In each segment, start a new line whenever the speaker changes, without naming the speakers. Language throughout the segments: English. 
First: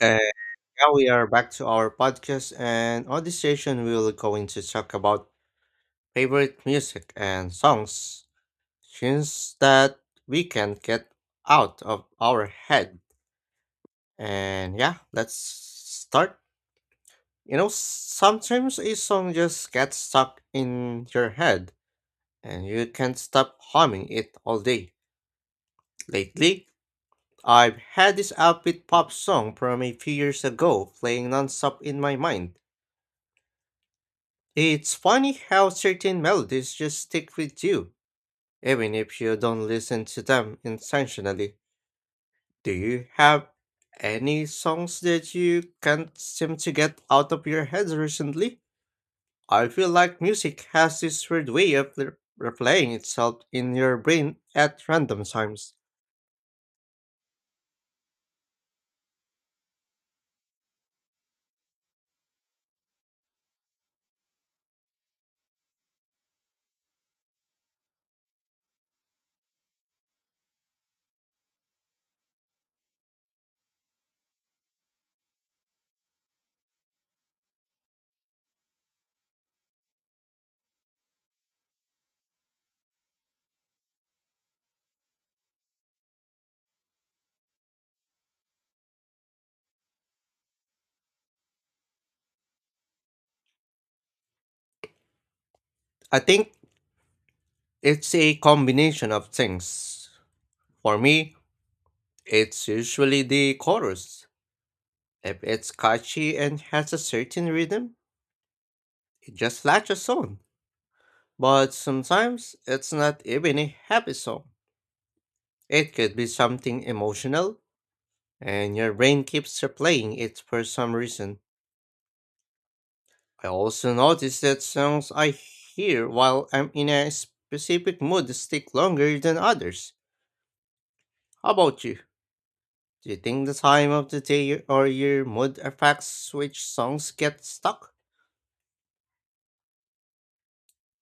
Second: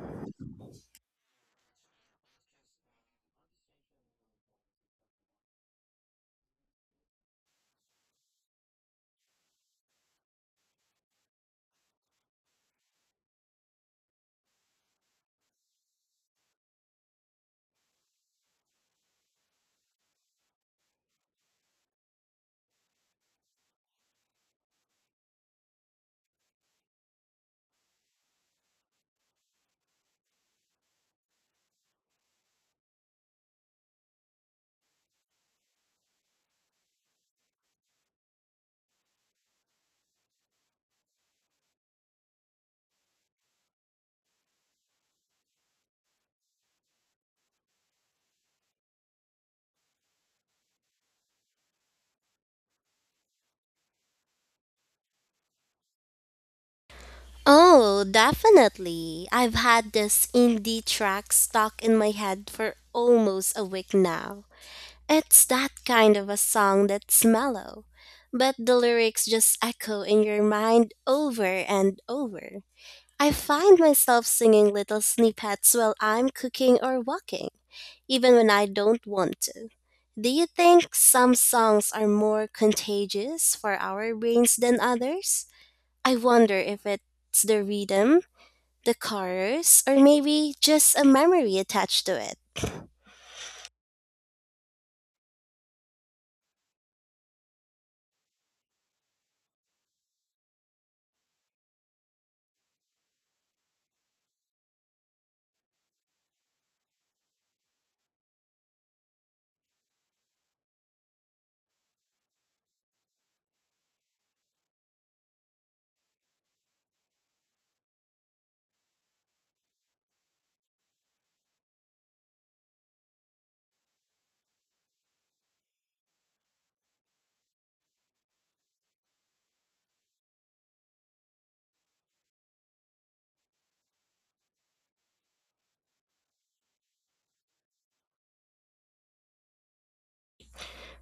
And now we are back to our podcast, and on this session, we will going to talk about favorite music and songs, tunes that we can get out of our head. And yeah, let's start. You know, sometimes a song just gets stuck in your head, and you can't stop humming it all day. Lately, I've had this upbeat pop song from a few years ago playing nonstop in my mind. It's funny how certain melodies just stick with you, even if you don't listen to them intentionally. Do you have any songs that you can't seem to get out of your head recently? I feel like music has this weird way of replaying itself in your brain at random times.
Oh, definitely. I've had this indie track stuck in my head for almost a week now. It's that kind of a song that's mellow, but the lyrics just echo in your mind over and over. I find myself singing little snippets while I'm cooking or walking, even when I don't want to. Do you think some songs are more contagious for our brains than others? I wonder if it's the rhythm the colors, or maybe just a memory attached to it.
I think it's a combination of things. For me, it's usually the chorus. If it's catchy and has a certain rhythm, just like a song. But sometimes it's not even a happy song. It could be something emotional, and your brain keeps replaying it for some reason. I also notice that songs I hear while I'm in a specific mood stick longer than others. How about you? Do you think the time of the day or your mood affects which songs get stuck?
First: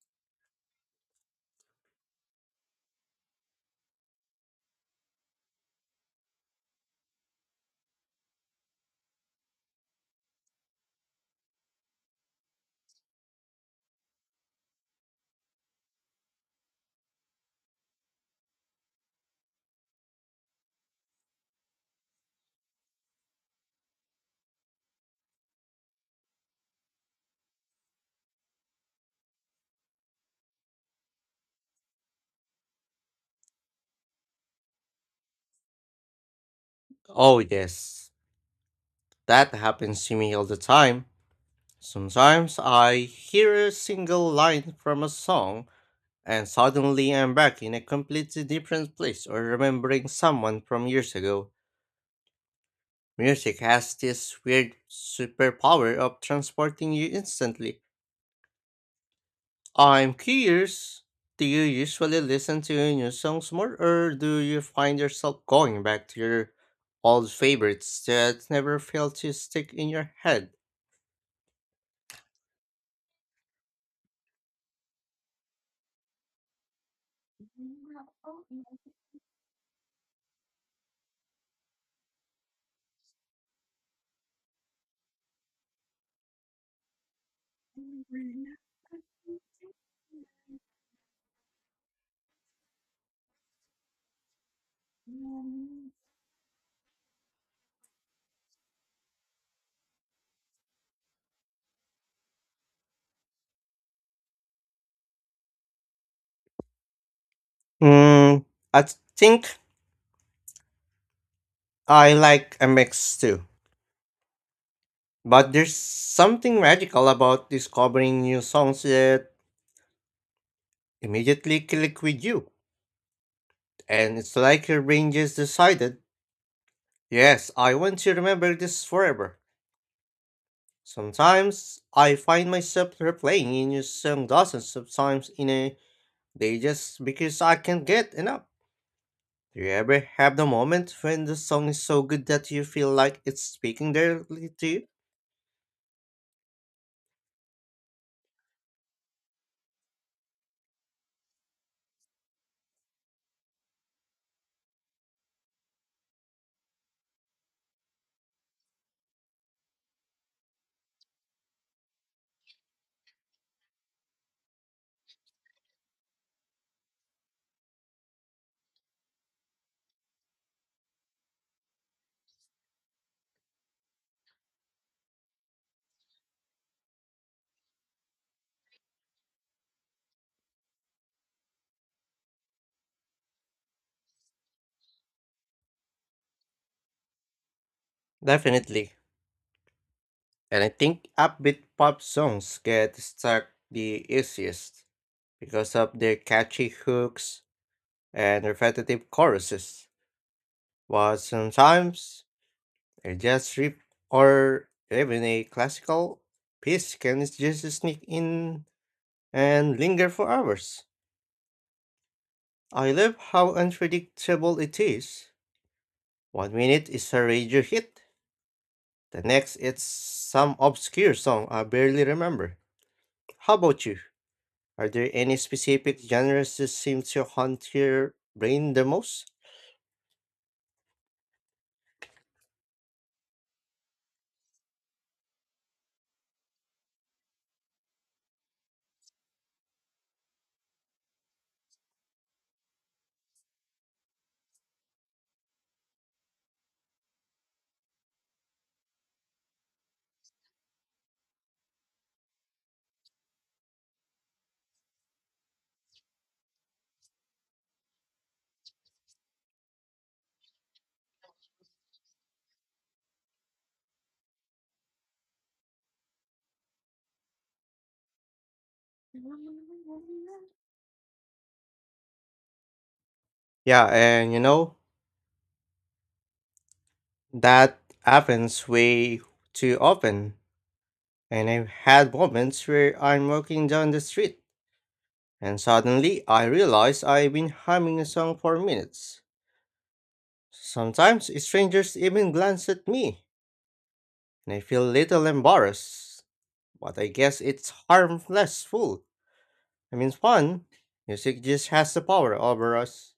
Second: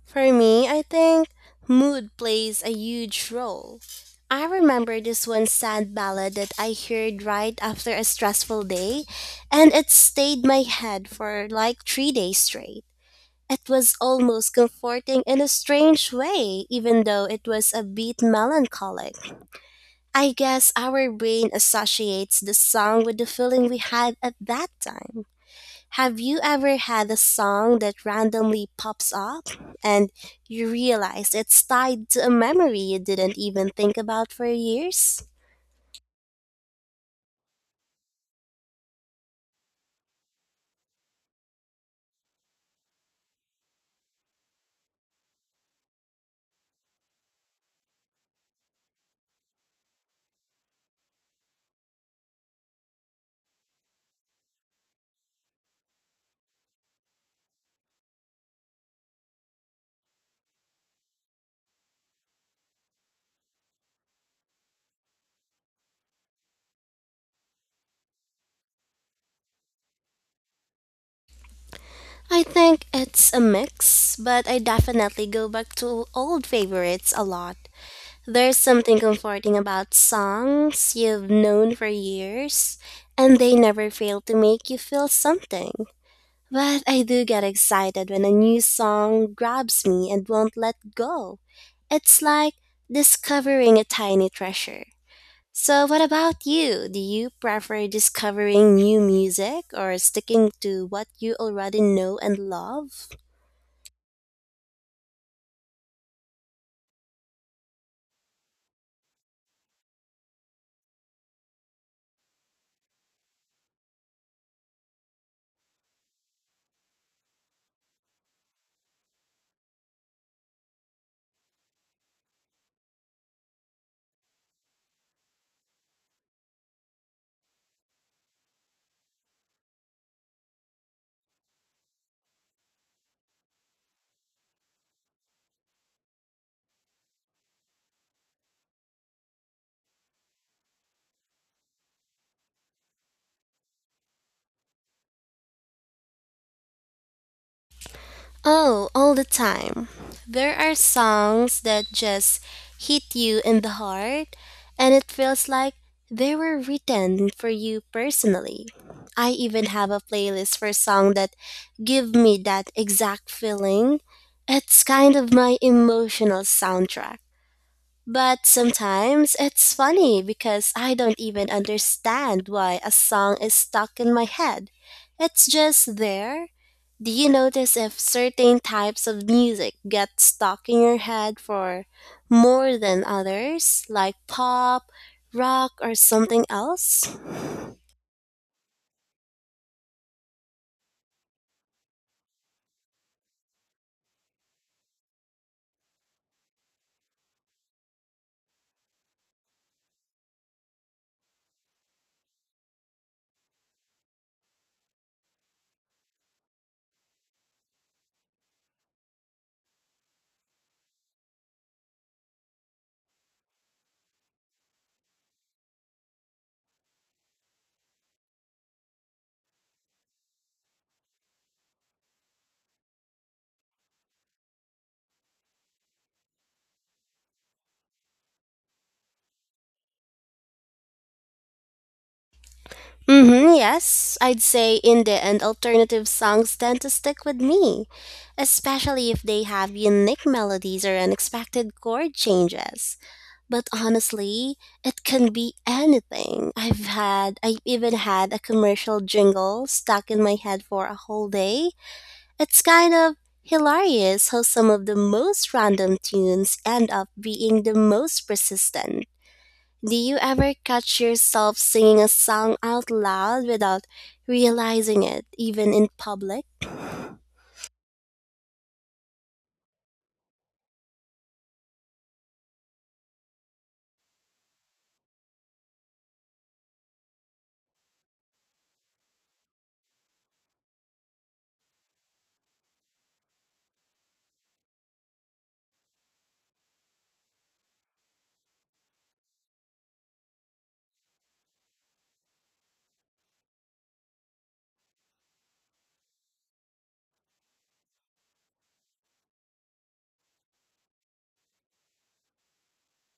For me, I think mood plays a huge role. I remember this one sad ballad that I heard right after a stressful day, and it stayed my head for like 3 days straight. It was almost comforting in a strange way, even though it was a bit melancholic. I guess our brain associates the song with the feeling we had at that time. Have you ever had a song that randomly pops up and you realize it's tied to a memory you didn't even think about for years?
Oh, yes, that happens to me all the time. Sometimes I hear a single line from a song and suddenly I'm back in a completely different place or remembering someone from years ago. Music has this weird superpower of transporting you instantly. I'm curious, do you usually listen to new songs more or do you find yourself going back to your old favorites that never fail to stick in your head?
I think it's a mix, but I definitely go back to old favorites a lot. There's something comforting about songs you've known for years, and they never fail to make you feel something. But I do get excited when a new song grabs me and won't let go. It's like discovering a tiny treasure. So, what about you? Do you prefer discovering new music or sticking to what you already know and love?
Hmm, I think I like a mix too. But there's something radical about discovering new songs that immediately click with you. And it's like your brain just decided, yes, I want to remember this forever. Sometimes I find myself replaying a new song dozens of times in a day just because I can't get enough. Do you ever have the moment when the song is so good that you feel like it's speaking directly to you?
Oh, all the time. There are songs that just hit you in the heart, and it feels like they were written for you personally. I even have a playlist for songs that give me that exact feeling. It's kind of my emotional soundtrack. But sometimes it's funny because I don't even understand why a song is stuck in my head. It's just there. Do you notice if certain types of music get stuck in your head for more than others, like pop, rock, or something else?
Definitely. And I think upbeat pop songs get stuck the easiest, because of their catchy hooks and repetitive choruses, while sometimes a jazz strip or even a classical piece can just sneak in and linger for hours. I love how unpredictable it is. One minute it's a radio hit, the next it's some obscure song I barely remember. How about you? Are there any specific genres that seem to haunt your brain the most?
Mm-hmm, yes. I'd say indie and alternative songs tend to stick with me, especially if they have unique melodies or unexpected chord changes. But honestly, it can be anything. I've even had a commercial jingle stuck in my head for a whole day. It's kind of hilarious how some of the most random tunes end up being the most persistent. Do you ever catch yourself singing a song out loud without realizing it, even in public?
Yeah, and you know, that happens way too often, and I've had moments where I'm walking down the street and suddenly I realize I've been humming a song for minutes. Sometimes strangers even glance at me, and I feel a little embarrassed, but I guess it's harmless fool. I mean fun. Music just has the power over us.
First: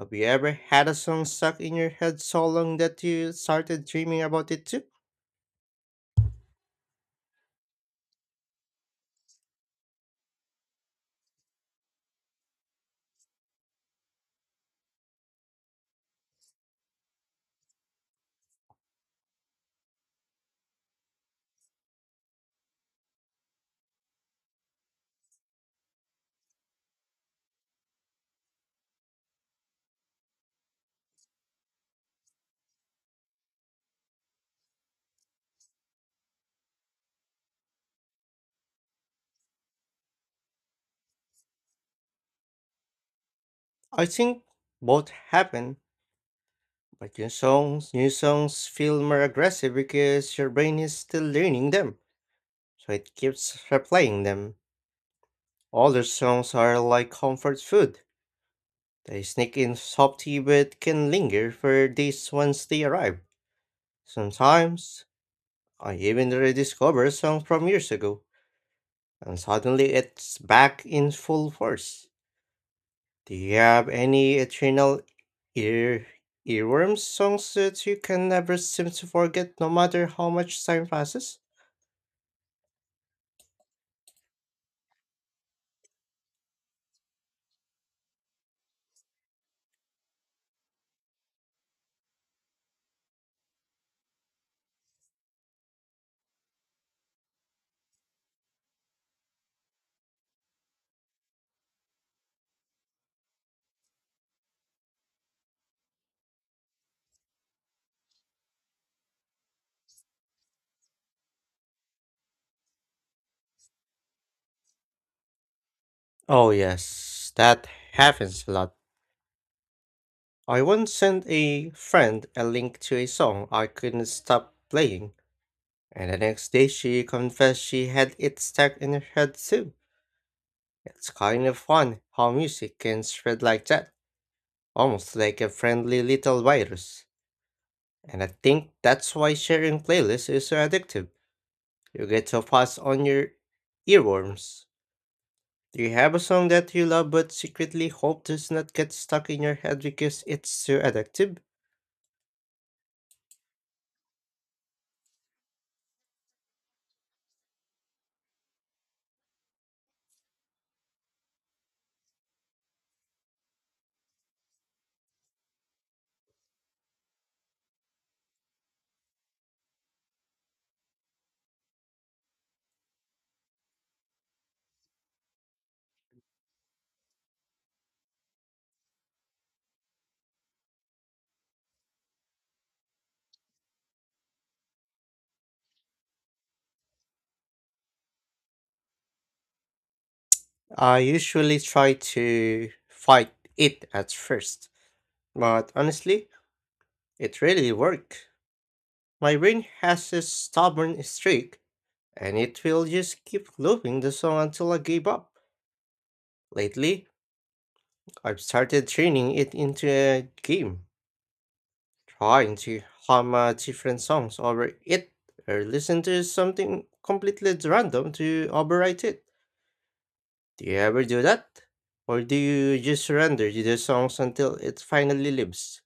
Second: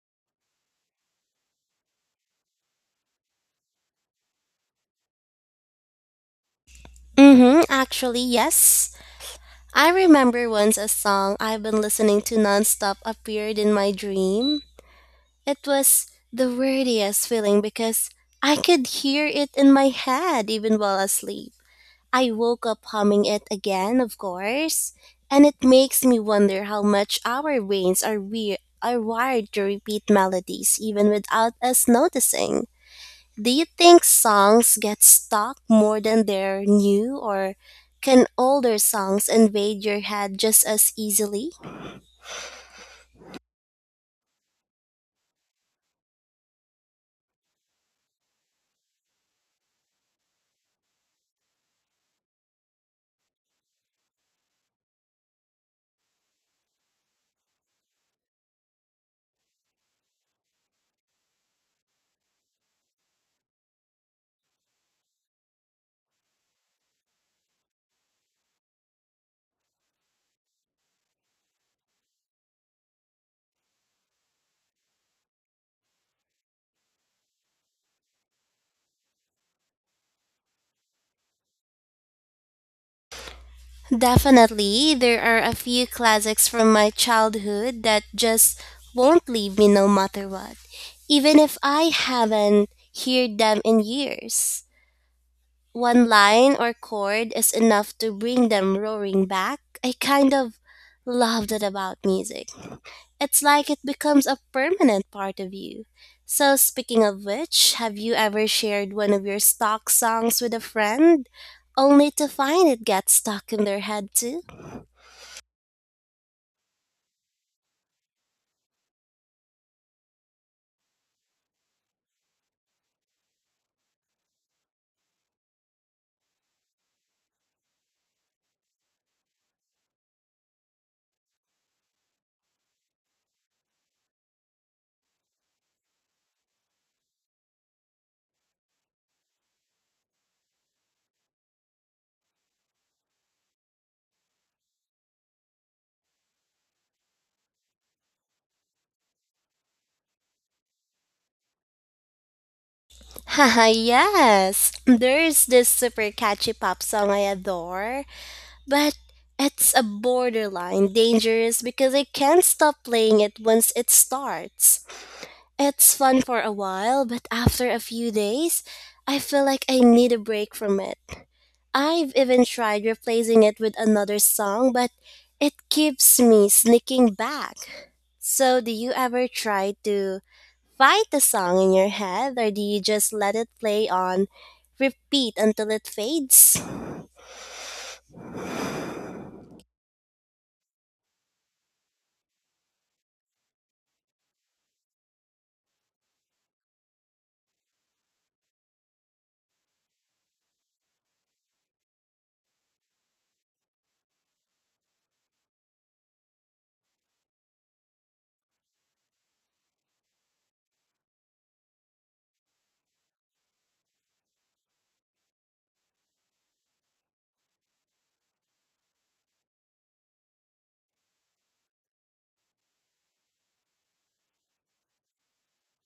Have you ever had a song stuck in your head so long that you started dreaming about it too?
Mm-hmm, actually, yes. I remember once a song I've been listening to nonstop appeared in my dream. It was the weirdest feeling because I could hear it in my head even while asleep. I woke up humming it again, of course, and it makes me wonder how much our brains are wired to repeat melodies even without us noticing. Do you think songs get stuck more than they're new or can older songs invade your head just as easily?
I think both happen. But new songs feel more aggressive because your brain is still learning them, so it keeps replaying them. Older songs are like comfort food. They sneak in softly but can linger for days once they arrive. Sometimes, I even rediscover a song from years ago, and suddenly it's back in full force. Do you have any eternal ear earworm songs that you can never seem to forget no matter how much time passes?
Definitely, there are a few classics from my childhood that just won't leave me no matter what, even if I haven't heard them in years. One line or chord is enough to bring them roaring back. I kind of love that about music. It's like it becomes a permanent part of you. So, speaking of which, have you ever shared one of your stock songs with a friend only to find it gets stuck in their head too?
Oh, yes, that happens a lot. I once sent a friend a link to a song I couldn't stop playing, and the next day she confessed she had it stuck in her head too. It's kind of fun how music can spread like that, almost like a friendly little virus. And I think that's why sharing playlists is so addictive. You get to pass on your earworms. Do you have a song that you love but secretly hope does not get stuck in your head because it's so addictive?
Haha, yes. There's this super catchy pop song I adore, but it's a borderline dangerous because I can't stop playing it once it starts. It's fun for a while, but after a few days, I feel like I need a break from it. I've even tried replacing it with another song, but it keeps me sneaking back. So, do you ever try to fight the song in your head or do you just let it play on repeat until it fades?
I usually try to fight it at first, but honestly, it really worked. My brain has a stubborn streak, and it will just keep looping the song until I give up. Lately, I've started turning it into a game, trying to hum different songs over it or listen to something completely random to overwrite it. Do you ever do that? Or do you just surrender to the songs until it finally lives?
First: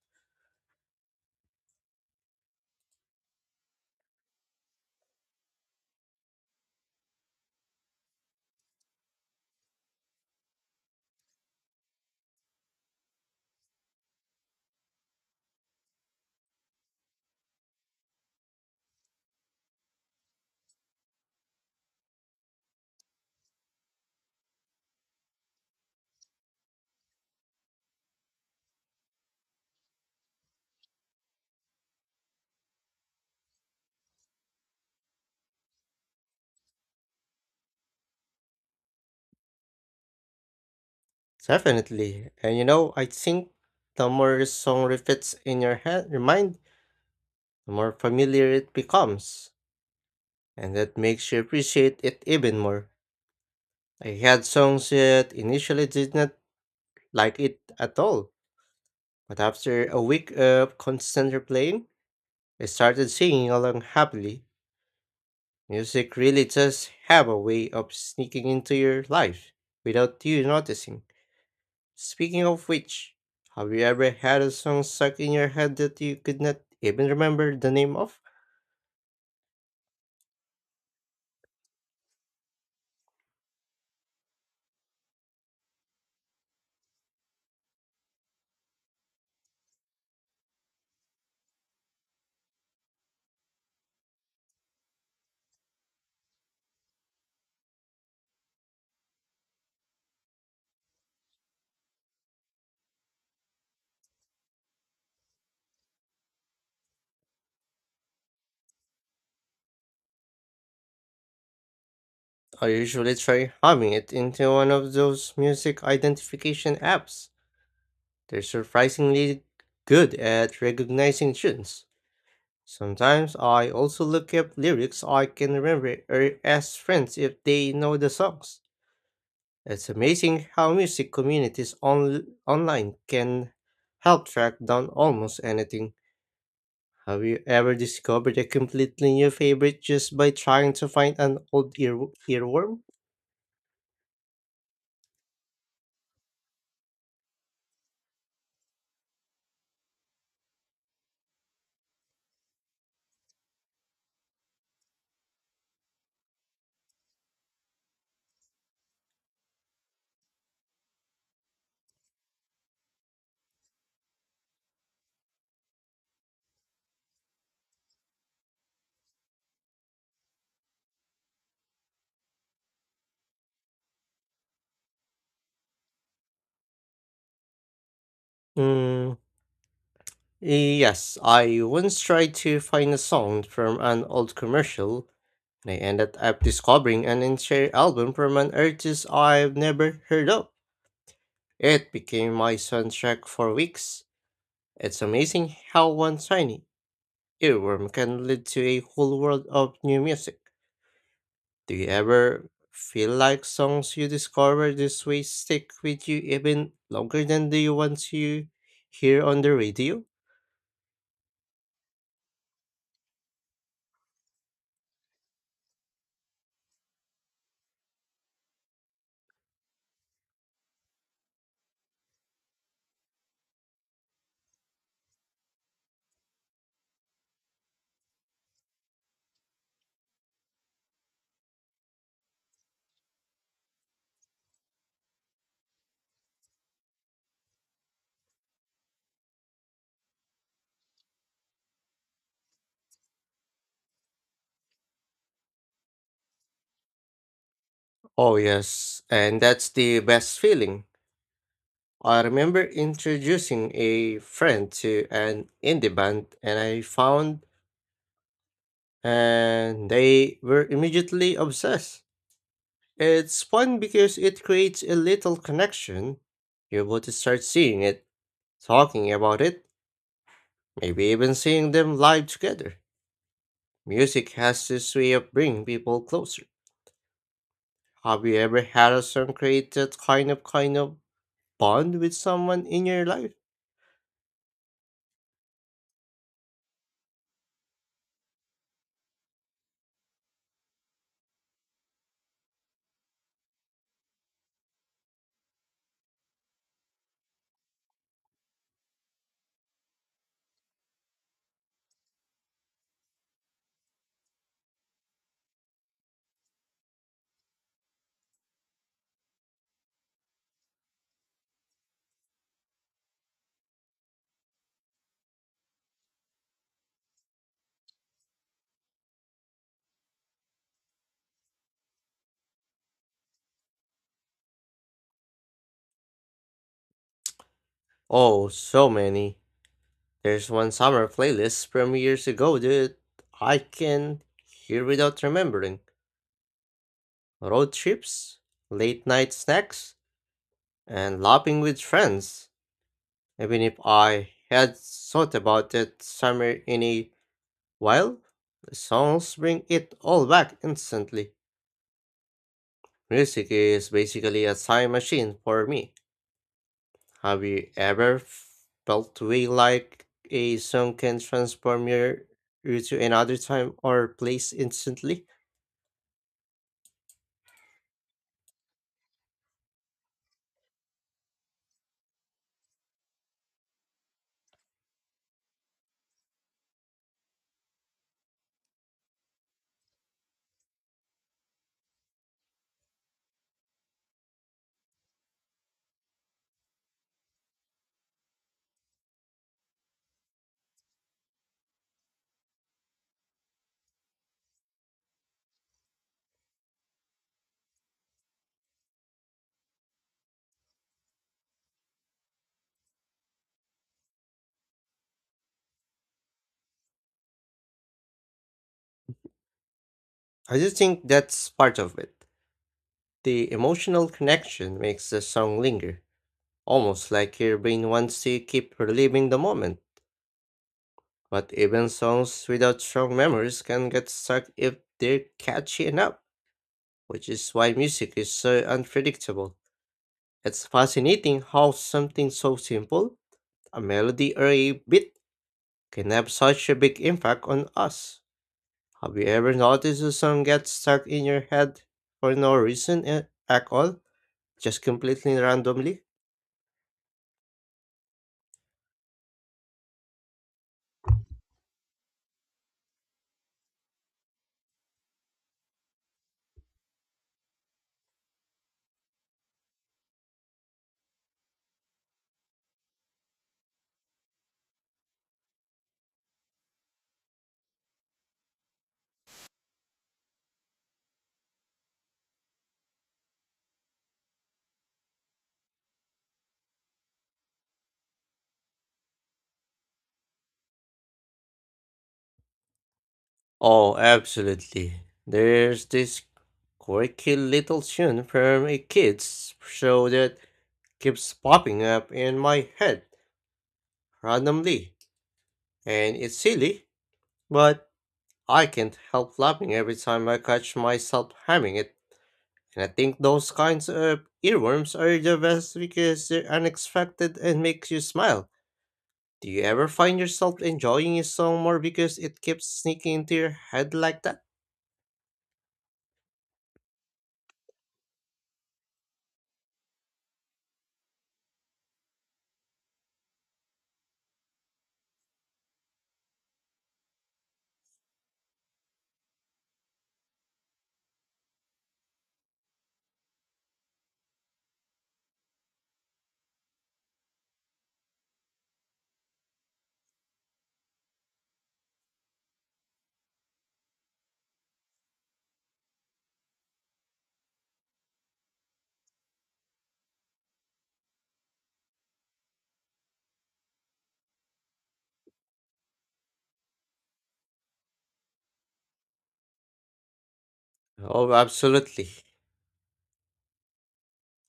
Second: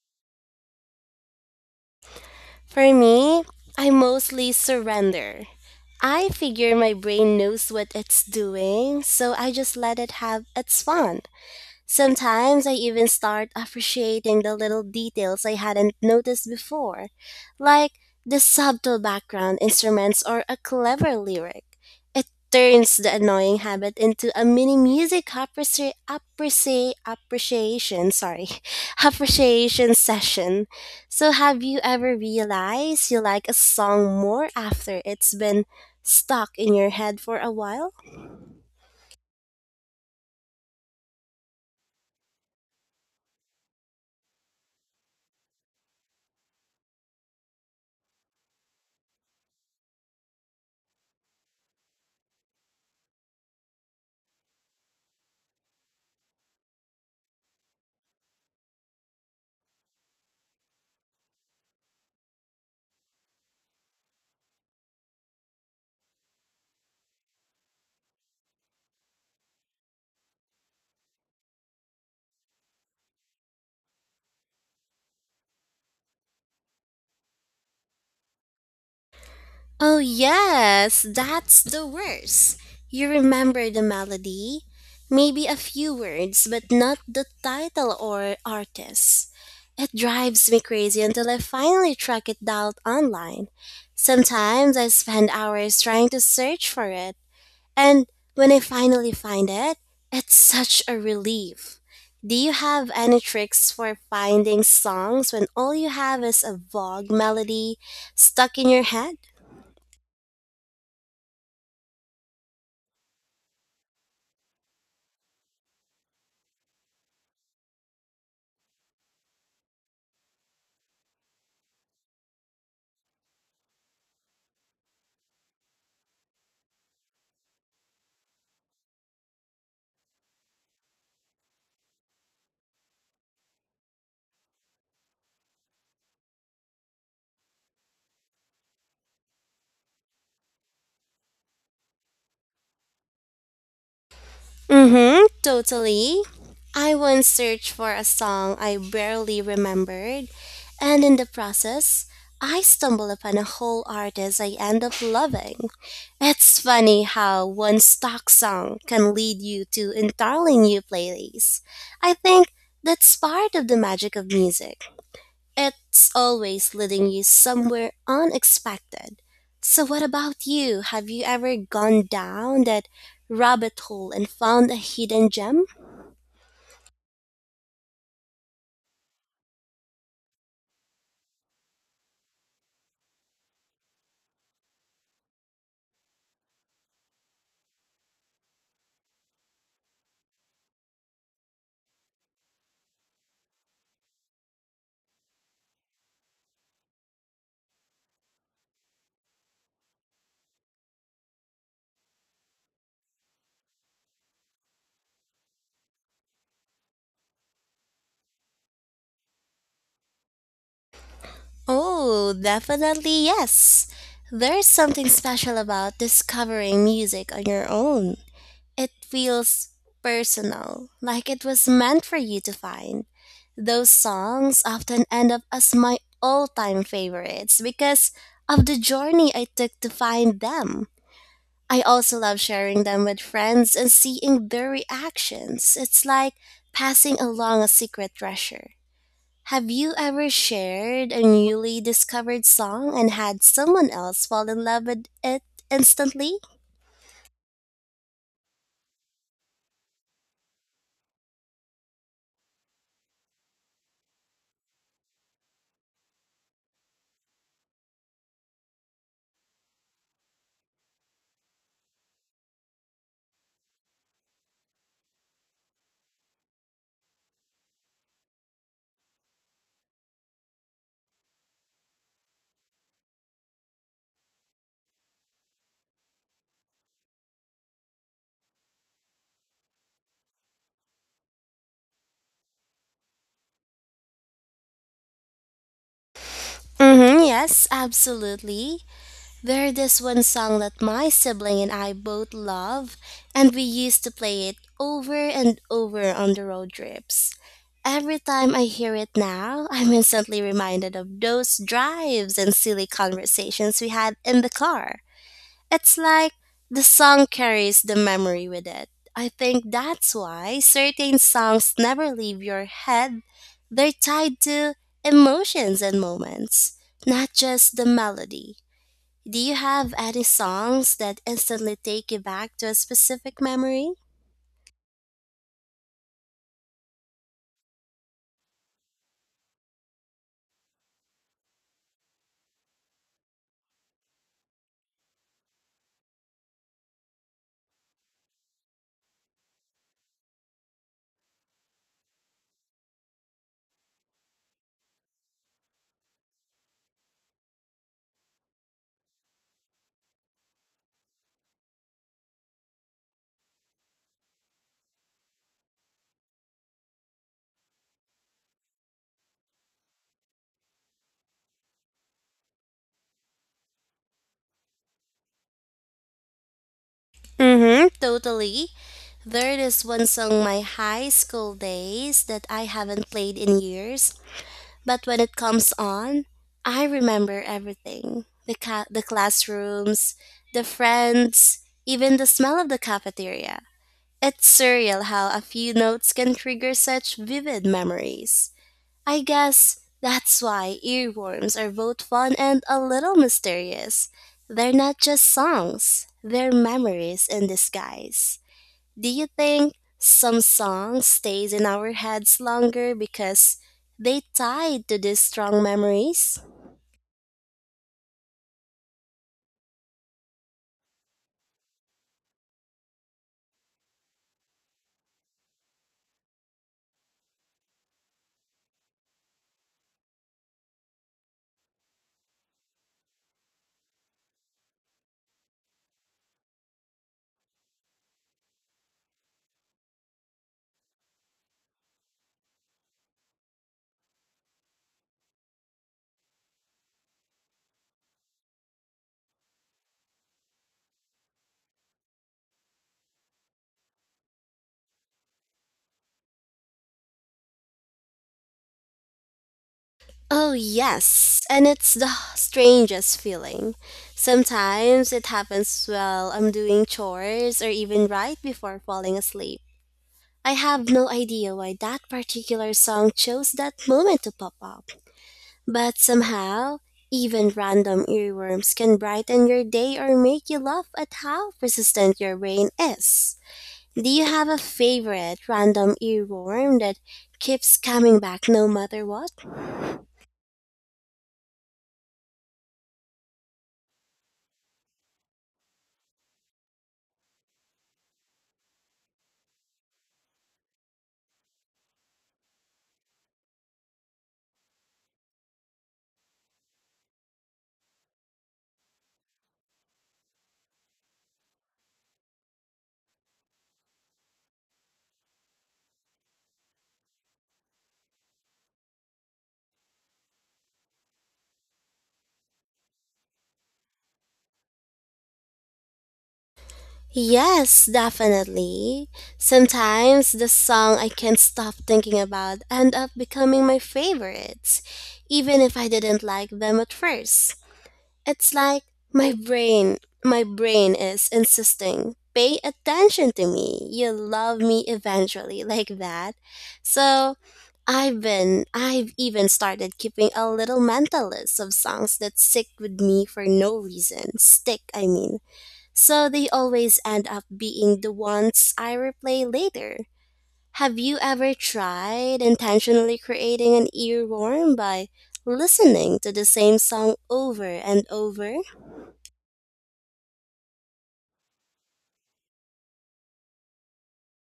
For me, I mostly surrender. I figure my brain knows what it's doing, so I just let it have its fun. Sometimes I even start appreciating the little details I hadn't noticed before, like the subtle background instruments or a clever lyric. It turns the annoying habit into a mini music appreciation, sorry, appreciation session. So have you ever realized you like a song more after it's been stuck in your head for a while?
Definitely. And you know, I think the more a song repeats in your head, your mind, the more familiar it becomes. And that makes you appreciate it even more. I had songs that initially did not like it at all. But after a week of constant replaying, I started singing along happily. Music really does have a way of sneaking into your life without you noticing. Speaking of which, have you ever had a song stuck in your head that you could not even remember the name of?
Oh, yes, that's the worst. You remember the melody, maybe a few words, but not the title or artist. It drives me crazy until I finally track it down online. Sometimes I spend hours trying to search for it, and when I finally find it, it's such a relief. Do you have any tricks for finding songs when all you have is a vague melody stuck in your head?
I usually try humming it into one of those music identification apps. They're surprisingly good at recognizing tunes. Sometimes I also look up lyrics I can remember or ask friends if they know the songs. It's amazing how music communities online can help track down almost anything. Have you ever discovered a completely new favorite just by trying to find an old earworm?
Mm-hmm, totally. I once searched for a song I barely remembered, and in the process, I stumbled upon a whole artist I end up loving. It's funny how one stock song can lead you to entirely new playlists. I think that's part of the magic of music. It's always leading you somewhere unexpected. So, what about you? Have you ever gone down that rabbit hole and found a hidden gem?
Mm, yes, I once tried to find a song from an old commercial, and I ended up discovering an entire album from an artist I've never heard of. It became my soundtrack for weeks. It's amazing how one tiny earworm can lead to a whole world of new music. Do you ever feel like songs you discover this way stick with you even longer than the ones you hear on the radio?
Oh, definitely yes. There's something special about discovering music on your own. It feels personal, like it was meant for you to find. Those songs often end up as my all time favorites because of the journey I took to find them. I also love sharing them with friends and seeing their reactions. It's like passing along a secret treasure. Have you ever shared a newly discovered song and had someone else fall in love with it instantly?
Oh, yes, and that's the best feeling. I remember introducing a friend to an indie band, and I found and they were immediately obsessed. It's fun because it creates a little connection. You're able to start seeing it, talking about it, maybe even seeing them live together. Music has this way of bringing people closer. Have you ever had a song create that kind of bond with someone in your life?
Mhm, yes, absolutely. There's this one song that my sibling and I both love, and we used to play it over and over on the road trips. Every time I hear it now, I'm instantly reminded of those drives and silly conversations we had in the car. It's like the song carries the memory with it. I think that's why certain songs never leave your head. They're tied to emotions and moments, not just the melody. Do you have any songs that instantly take you back to a specific memory?
Oh, so many. There's one summer playlist from years ago that I can hear without remembering. Road trips, late night snacks, and laughing with friends. Even if I had thought about that summer in a while, the songs bring it all back instantly. Music is basically a time machine for me. Have you ever felt way like a song can transform your you to another time or place instantly?
Mm-hmm. Totally. There is one song my high school days that I haven't played in years, but when it comes on, I remember everything. The classrooms, the friends, even the smell of the cafeteria. It's surreal how a few notes can trigger such vivid memories. I guess that's why earworms are both fun and a little mysterious. They're not just songs, they're memories in disguise. Do you think some song stays in our heads longer because they tied to these strong memories?
I do think that's part of it. The emotional connection makes the song linger, almost like your brain wants to keep reliving the moment. But even songs without strong memories can get stuck if they're catchy enough, which is why music is so unpredictable. It's fascinating how something so simple, a melody or a beat, can have such a big impact on us. Have you ever noticed a song gets stuck in your head for no reason at all? Just completely randomly?
Oh, yes, and it's the strangest feeling. Sometimes it happens while I'm doing chores or even right before falling asleep. I have no idea why that particular song chose that moment to pop up, but somehow, even random earworms can brighten your day or make you laugh at how persistent your brain is. Do you have a favorite random earworm that keeps coming back no matter what?
Oh, absolutely. There's this quirky little tune from a kid's show that keeps popping up in my head randomly. And it's silly, but I can't help laughing every time I catch myself having it, and I think those kinds of earworms are the best because they're unexpected and makes you smile. Do you ever find yourself enjoying a song more because it keeps sneaking into your head like that?
Yes, definitely. Sometimes the song I can't stop thinking about end up becoming my favorites, even if I didn't like them at first. It's like my brain, my brain is insisting, pay attention to me. You love me eventually, like that. So I've even started keeping a little mental list of songs that stick with me for no reason. Stick, I mean. So they always end up being the ones I replay later. Have you ever tried intentionally creating an earworm by listening to the same song over and over?
Oh, absolutely.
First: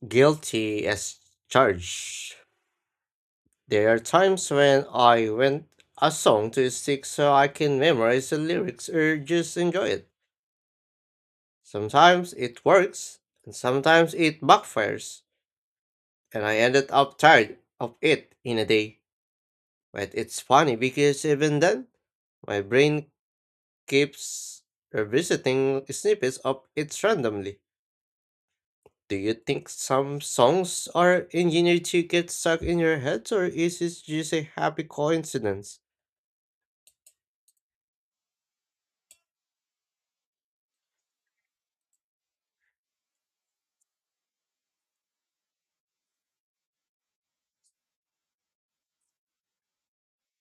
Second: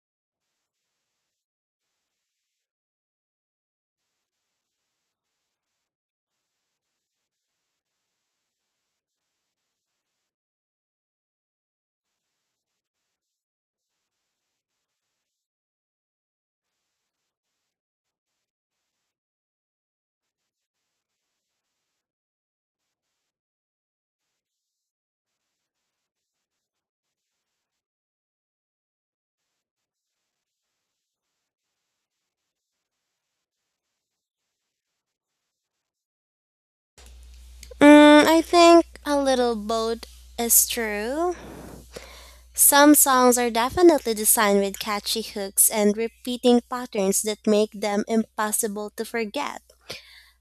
Guilty as charged. There are times when I want a song to stick so I can memorize the lyrics or just enjoy it. Sometimes it works, and sometimes it backfires, and I ended up tired of it in a day. But it's funny because even then, my brain keeps revisiting snippets of it randomly. Do you think some songs are engineered to get stuck in your head, or is it just a happy coincidence?
Mm, I think a little both is true. Some songs are definitely designed with catchy hooks and repeating patterns that make them impossible to forget.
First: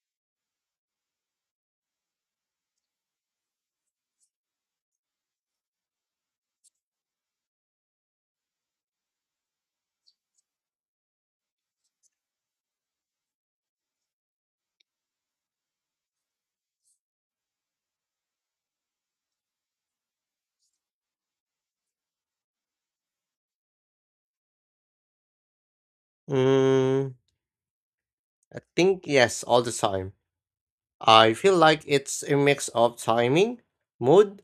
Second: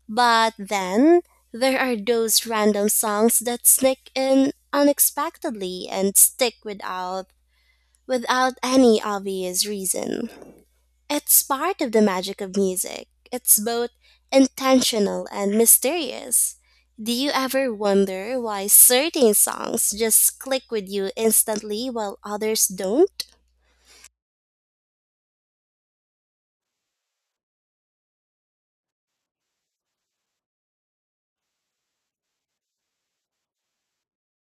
But then, there are those random songs that sneak in unexpectedly and stick without any obvious reason. It's part of the magic of music. It's both intentional and mysterious. Do you ever wonder why certain songs just click with you instantly while others don't?
Mm, I think yes, all the time. I feel like it's a mix of timing, mood,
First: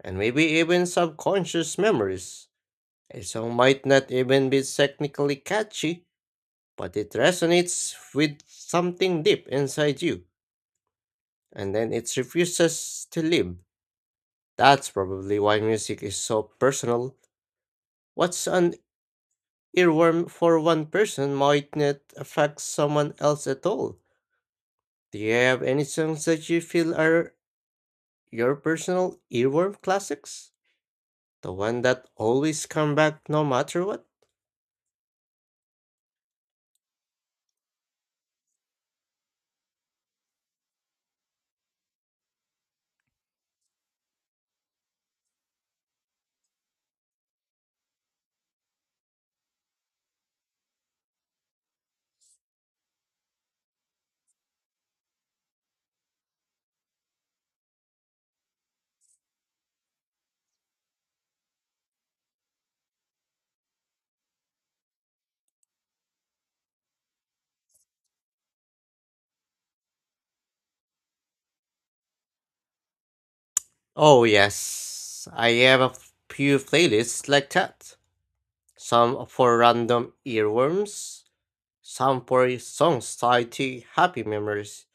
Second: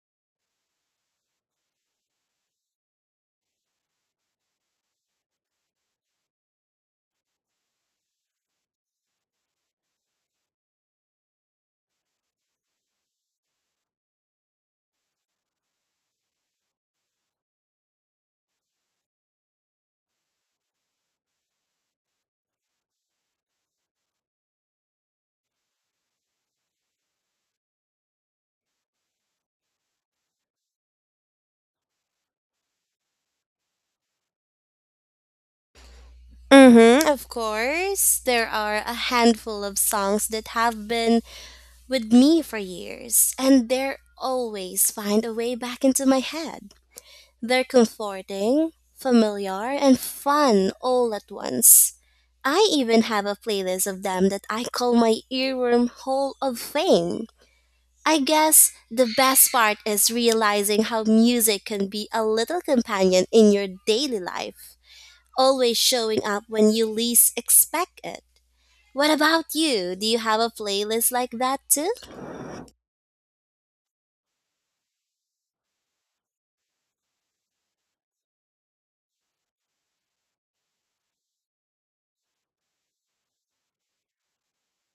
and maybe even subconscious memories. A song might not even be technically catchy, but it resonates with something deep inside you, and then it refuses to leave. That's probably why music is so personal. What's an earworm for one person might not affect someone else at all. Do you have any songs that you feel are your personal earworm classics? The one that always come back no matter what?
Mm-hmm, of course. There are a handful of songs that have been with me for years, and they always find a way back into my head. They're comforting, familiar, and fun all at once. I even have a playlist of them that I call my earworm Hall of Fame. I guess the best part is realizing how music can be a little companion in your daily life, always showing up when you least expect it. What about you? Do you have a playlist like that too?
Oh yes, I have a few playlists like that. Some for random earworms, some for songs tied to happy memories.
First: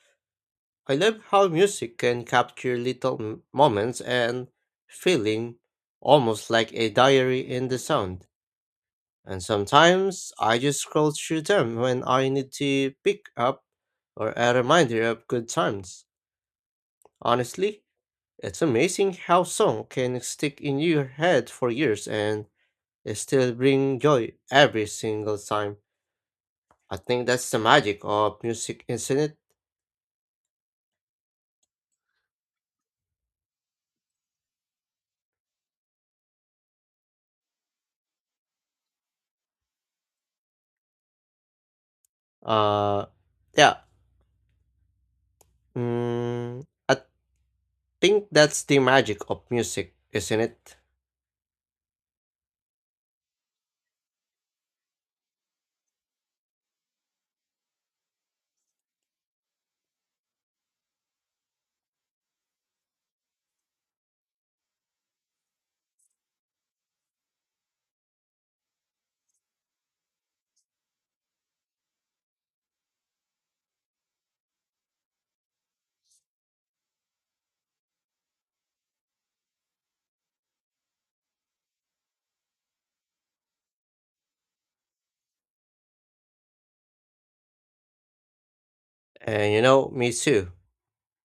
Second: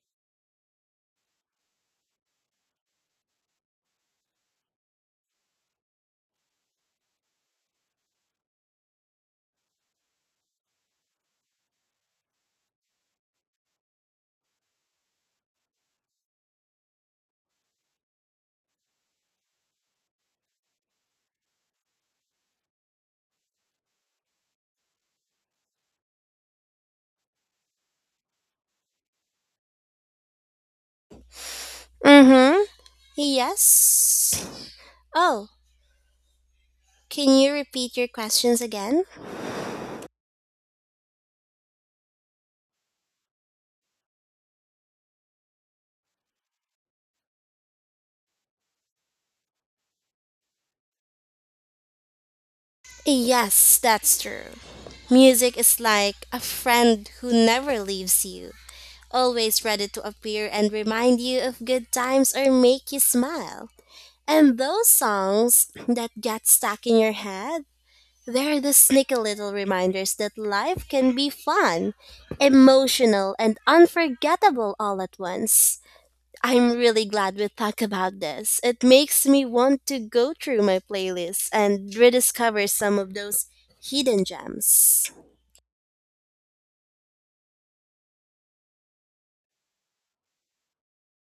I love how music can capture little moments and feeling, almost like a diary in the sound. And sometimes I just scroll through them when I need to pick up or a reminder of good times. Honestly, it's amazing how song can stick in your head for years and still bring joy every single time. I think that's the magic of music, isn't it?
Mm-hmm. Yes. Oh, can you repeat your questions again?
Uh, yeah. At think that's the magic of music, isn't it?
Yes, that's true. Music is like a friend who never leaves you, always ready to appear and remind you of good times or make you smile. And those songs that get stuck in your head, they're the sneaky little reminders that life can be fun, emotional, and unforgettable all at once. I'm really glad we talked about this. It makes me want to go through my playlist and rediscover some of those hidden gems.
And you know, me too.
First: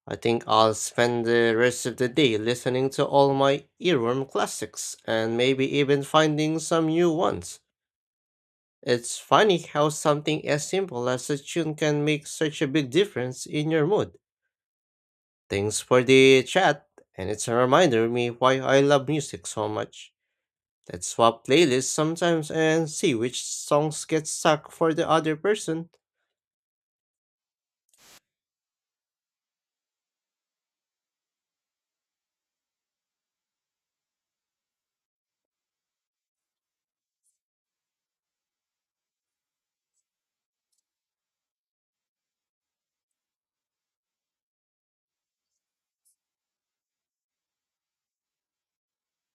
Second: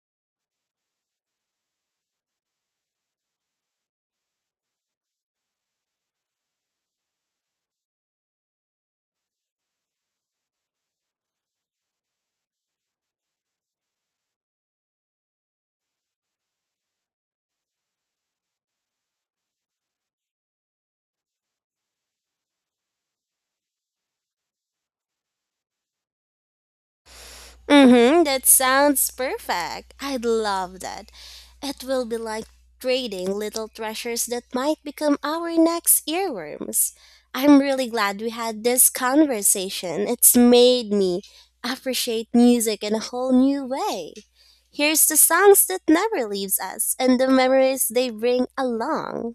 I think I'll spend the rest of the day listening to all my earworm classics and maybe even finding some new ones. It's funny how something as simple as a tune can make such a big difference in your mood. Thanks for the chat, and it's a reminder me why I love music so much. Let's swap playlists sometimes and see which songs get stuck for the other person.
Mm-hmm, that sounds perfect. I'd love that. It will be like trading little treasures that might become our next earworms. I'm really glad we had this conversation. It's made me appreciate music in a whole new way. Here's the songs that never leaves us and the memories they bring along.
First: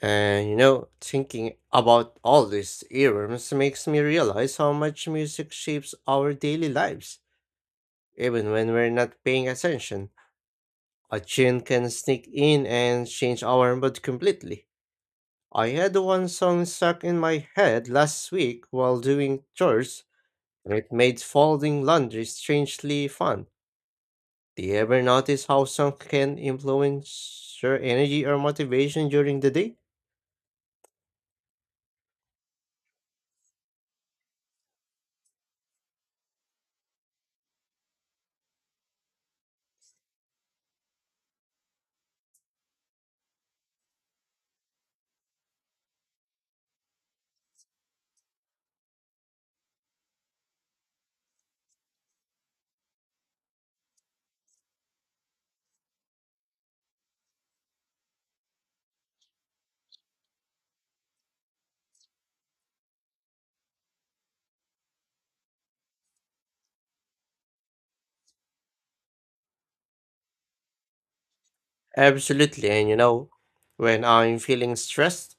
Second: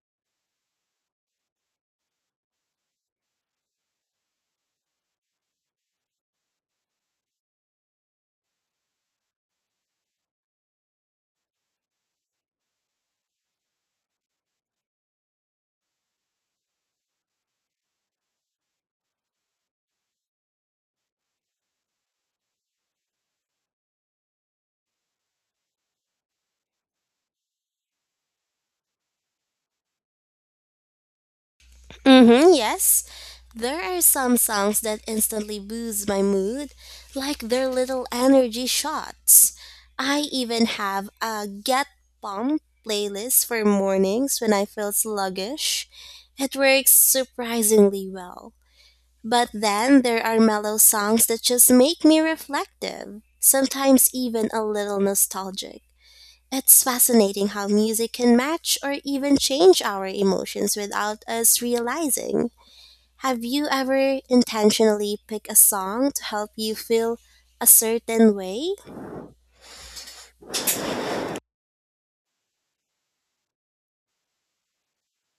And you know, thinking about all these earworms makes me realize how much music shapes our daily lives. Even when we're not paying attention, a tune can sneak in and change our mood completely. I had one song stuck in my head last week while doing chores, and it made folding laundry strangely fun. Do you ever notice how songs can influence your energy or motivation during the day?
Mm-hmm, yes. There are some songs that instantly boost my mood, like their little energy shots. I even have a Get Pump playlist for mornings when I feel sluggish. It works surprisingly well. But then there are mellow songs that just make me reflective, sometimes even a little nostalgic. It's fascinating how music can match or even change our emotions without us realizing. Have you ever intentionally picked a song to help you feel a certain way?
Absolutely, and you know, when I'm feeling stressed,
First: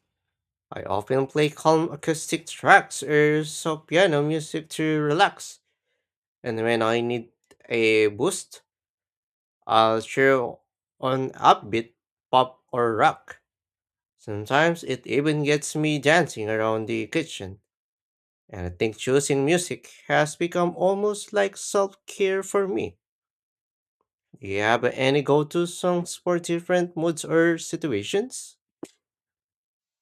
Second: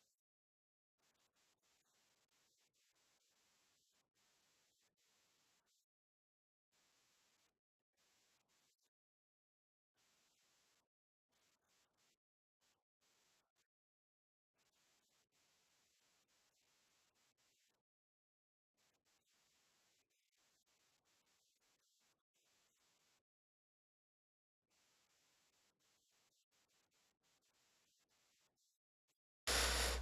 I often play calm acoustic tracks or soft piano music to relax. And when I need a boost, I'll throw on upbeat pop or rock. Sometimes it even gets me dancing around the kitchen. And I think choosing music has become almost like self care for me. Do you have any go to songs for different moods or situations?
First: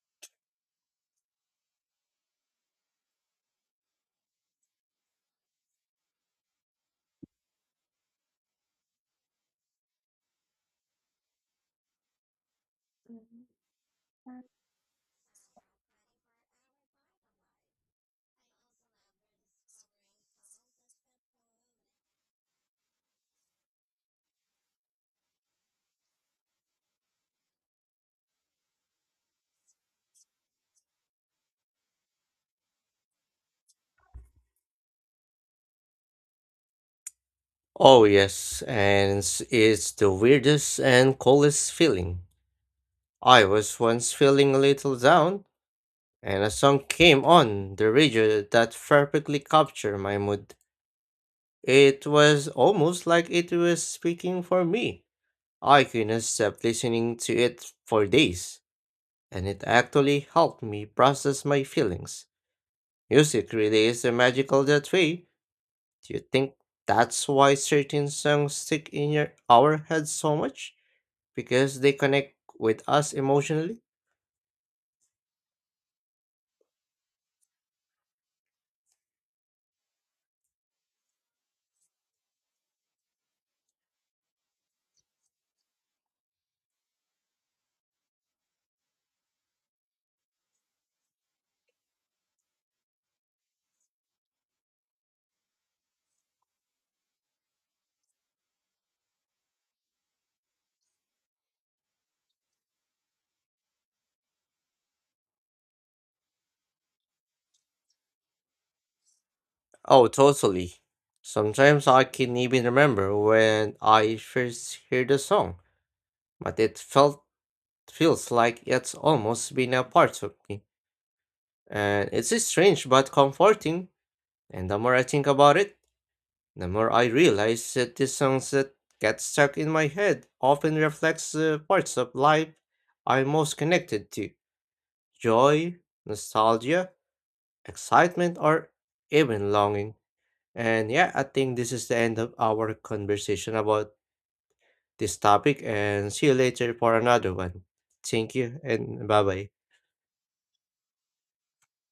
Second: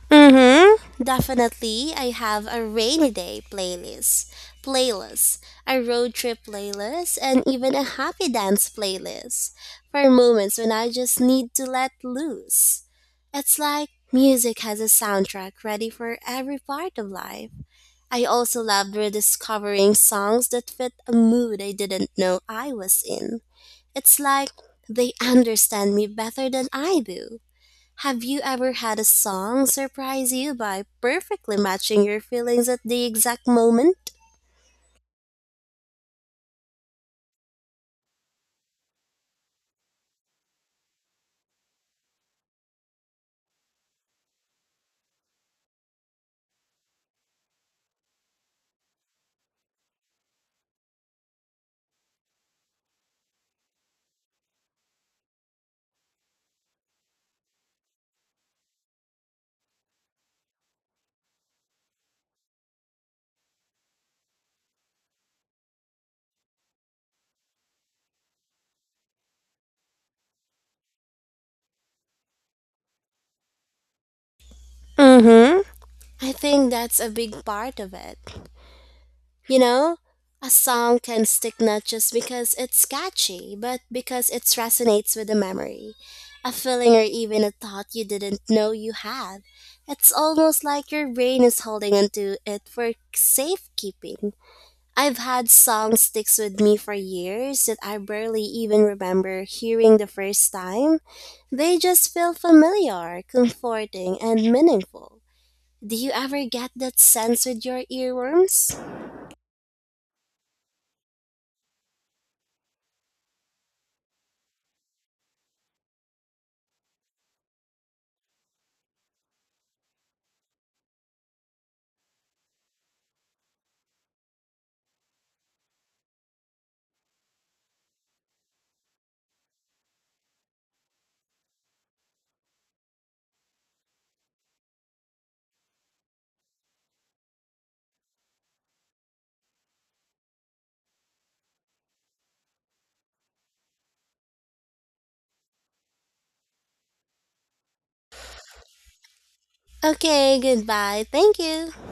Mm-hmm. Definitely, I have a rainy day playlist, a road trip playlist, and even a happy dance playlist for moments when I just need to let loose. It's like music has a soundtrack ready for every part of life. I also loved rediscovering songs that fit a mood I didn't know I was in. It's like they understand me better than I do. Have you ever had a song surprise you by perfectly matching your feelings at the exact moment?
Oh, yes, and it's the weirdest and coolest feeling. I was once feeling a little down, and a song came on the radio that perfectly captured my mood. It was almost like it was speaking for me. I couldn't stop listening to it for days, and it actually helped me process my feelings. Music really is magical that way. Do you think that's why certain songs stick in your our heads so much? Because they connect with us emotionally?
Mm hmm. I think that's a big part of it. You know, a song can stick not just because it's catchy, but because it resonates with a memory, a feeling, or even a thought you didn't know you had. It's almost like your brain is holding onto it for safekeeping. I've had songs sticks with me for years that I barely even remember hearing the first time. They just feel familiar, comforting, and meaningful. Do you ever get that sense with your earworms?
Oh, totally. Sometimes I can even remember when I first heard the song, but it felt feels like it's almost been a part of me. And it's strange but comforting. And the more I think about it, the more I realize that the songs that get stuck in my head often reflects the parts of life I'm most connected to. Joy, nostalgia, excitement, or even longing. And yeah, I think this is the end of our conversation about this topic. And see you later for another one. Thank you and bye bye.
Okay, goodbye. Thank you.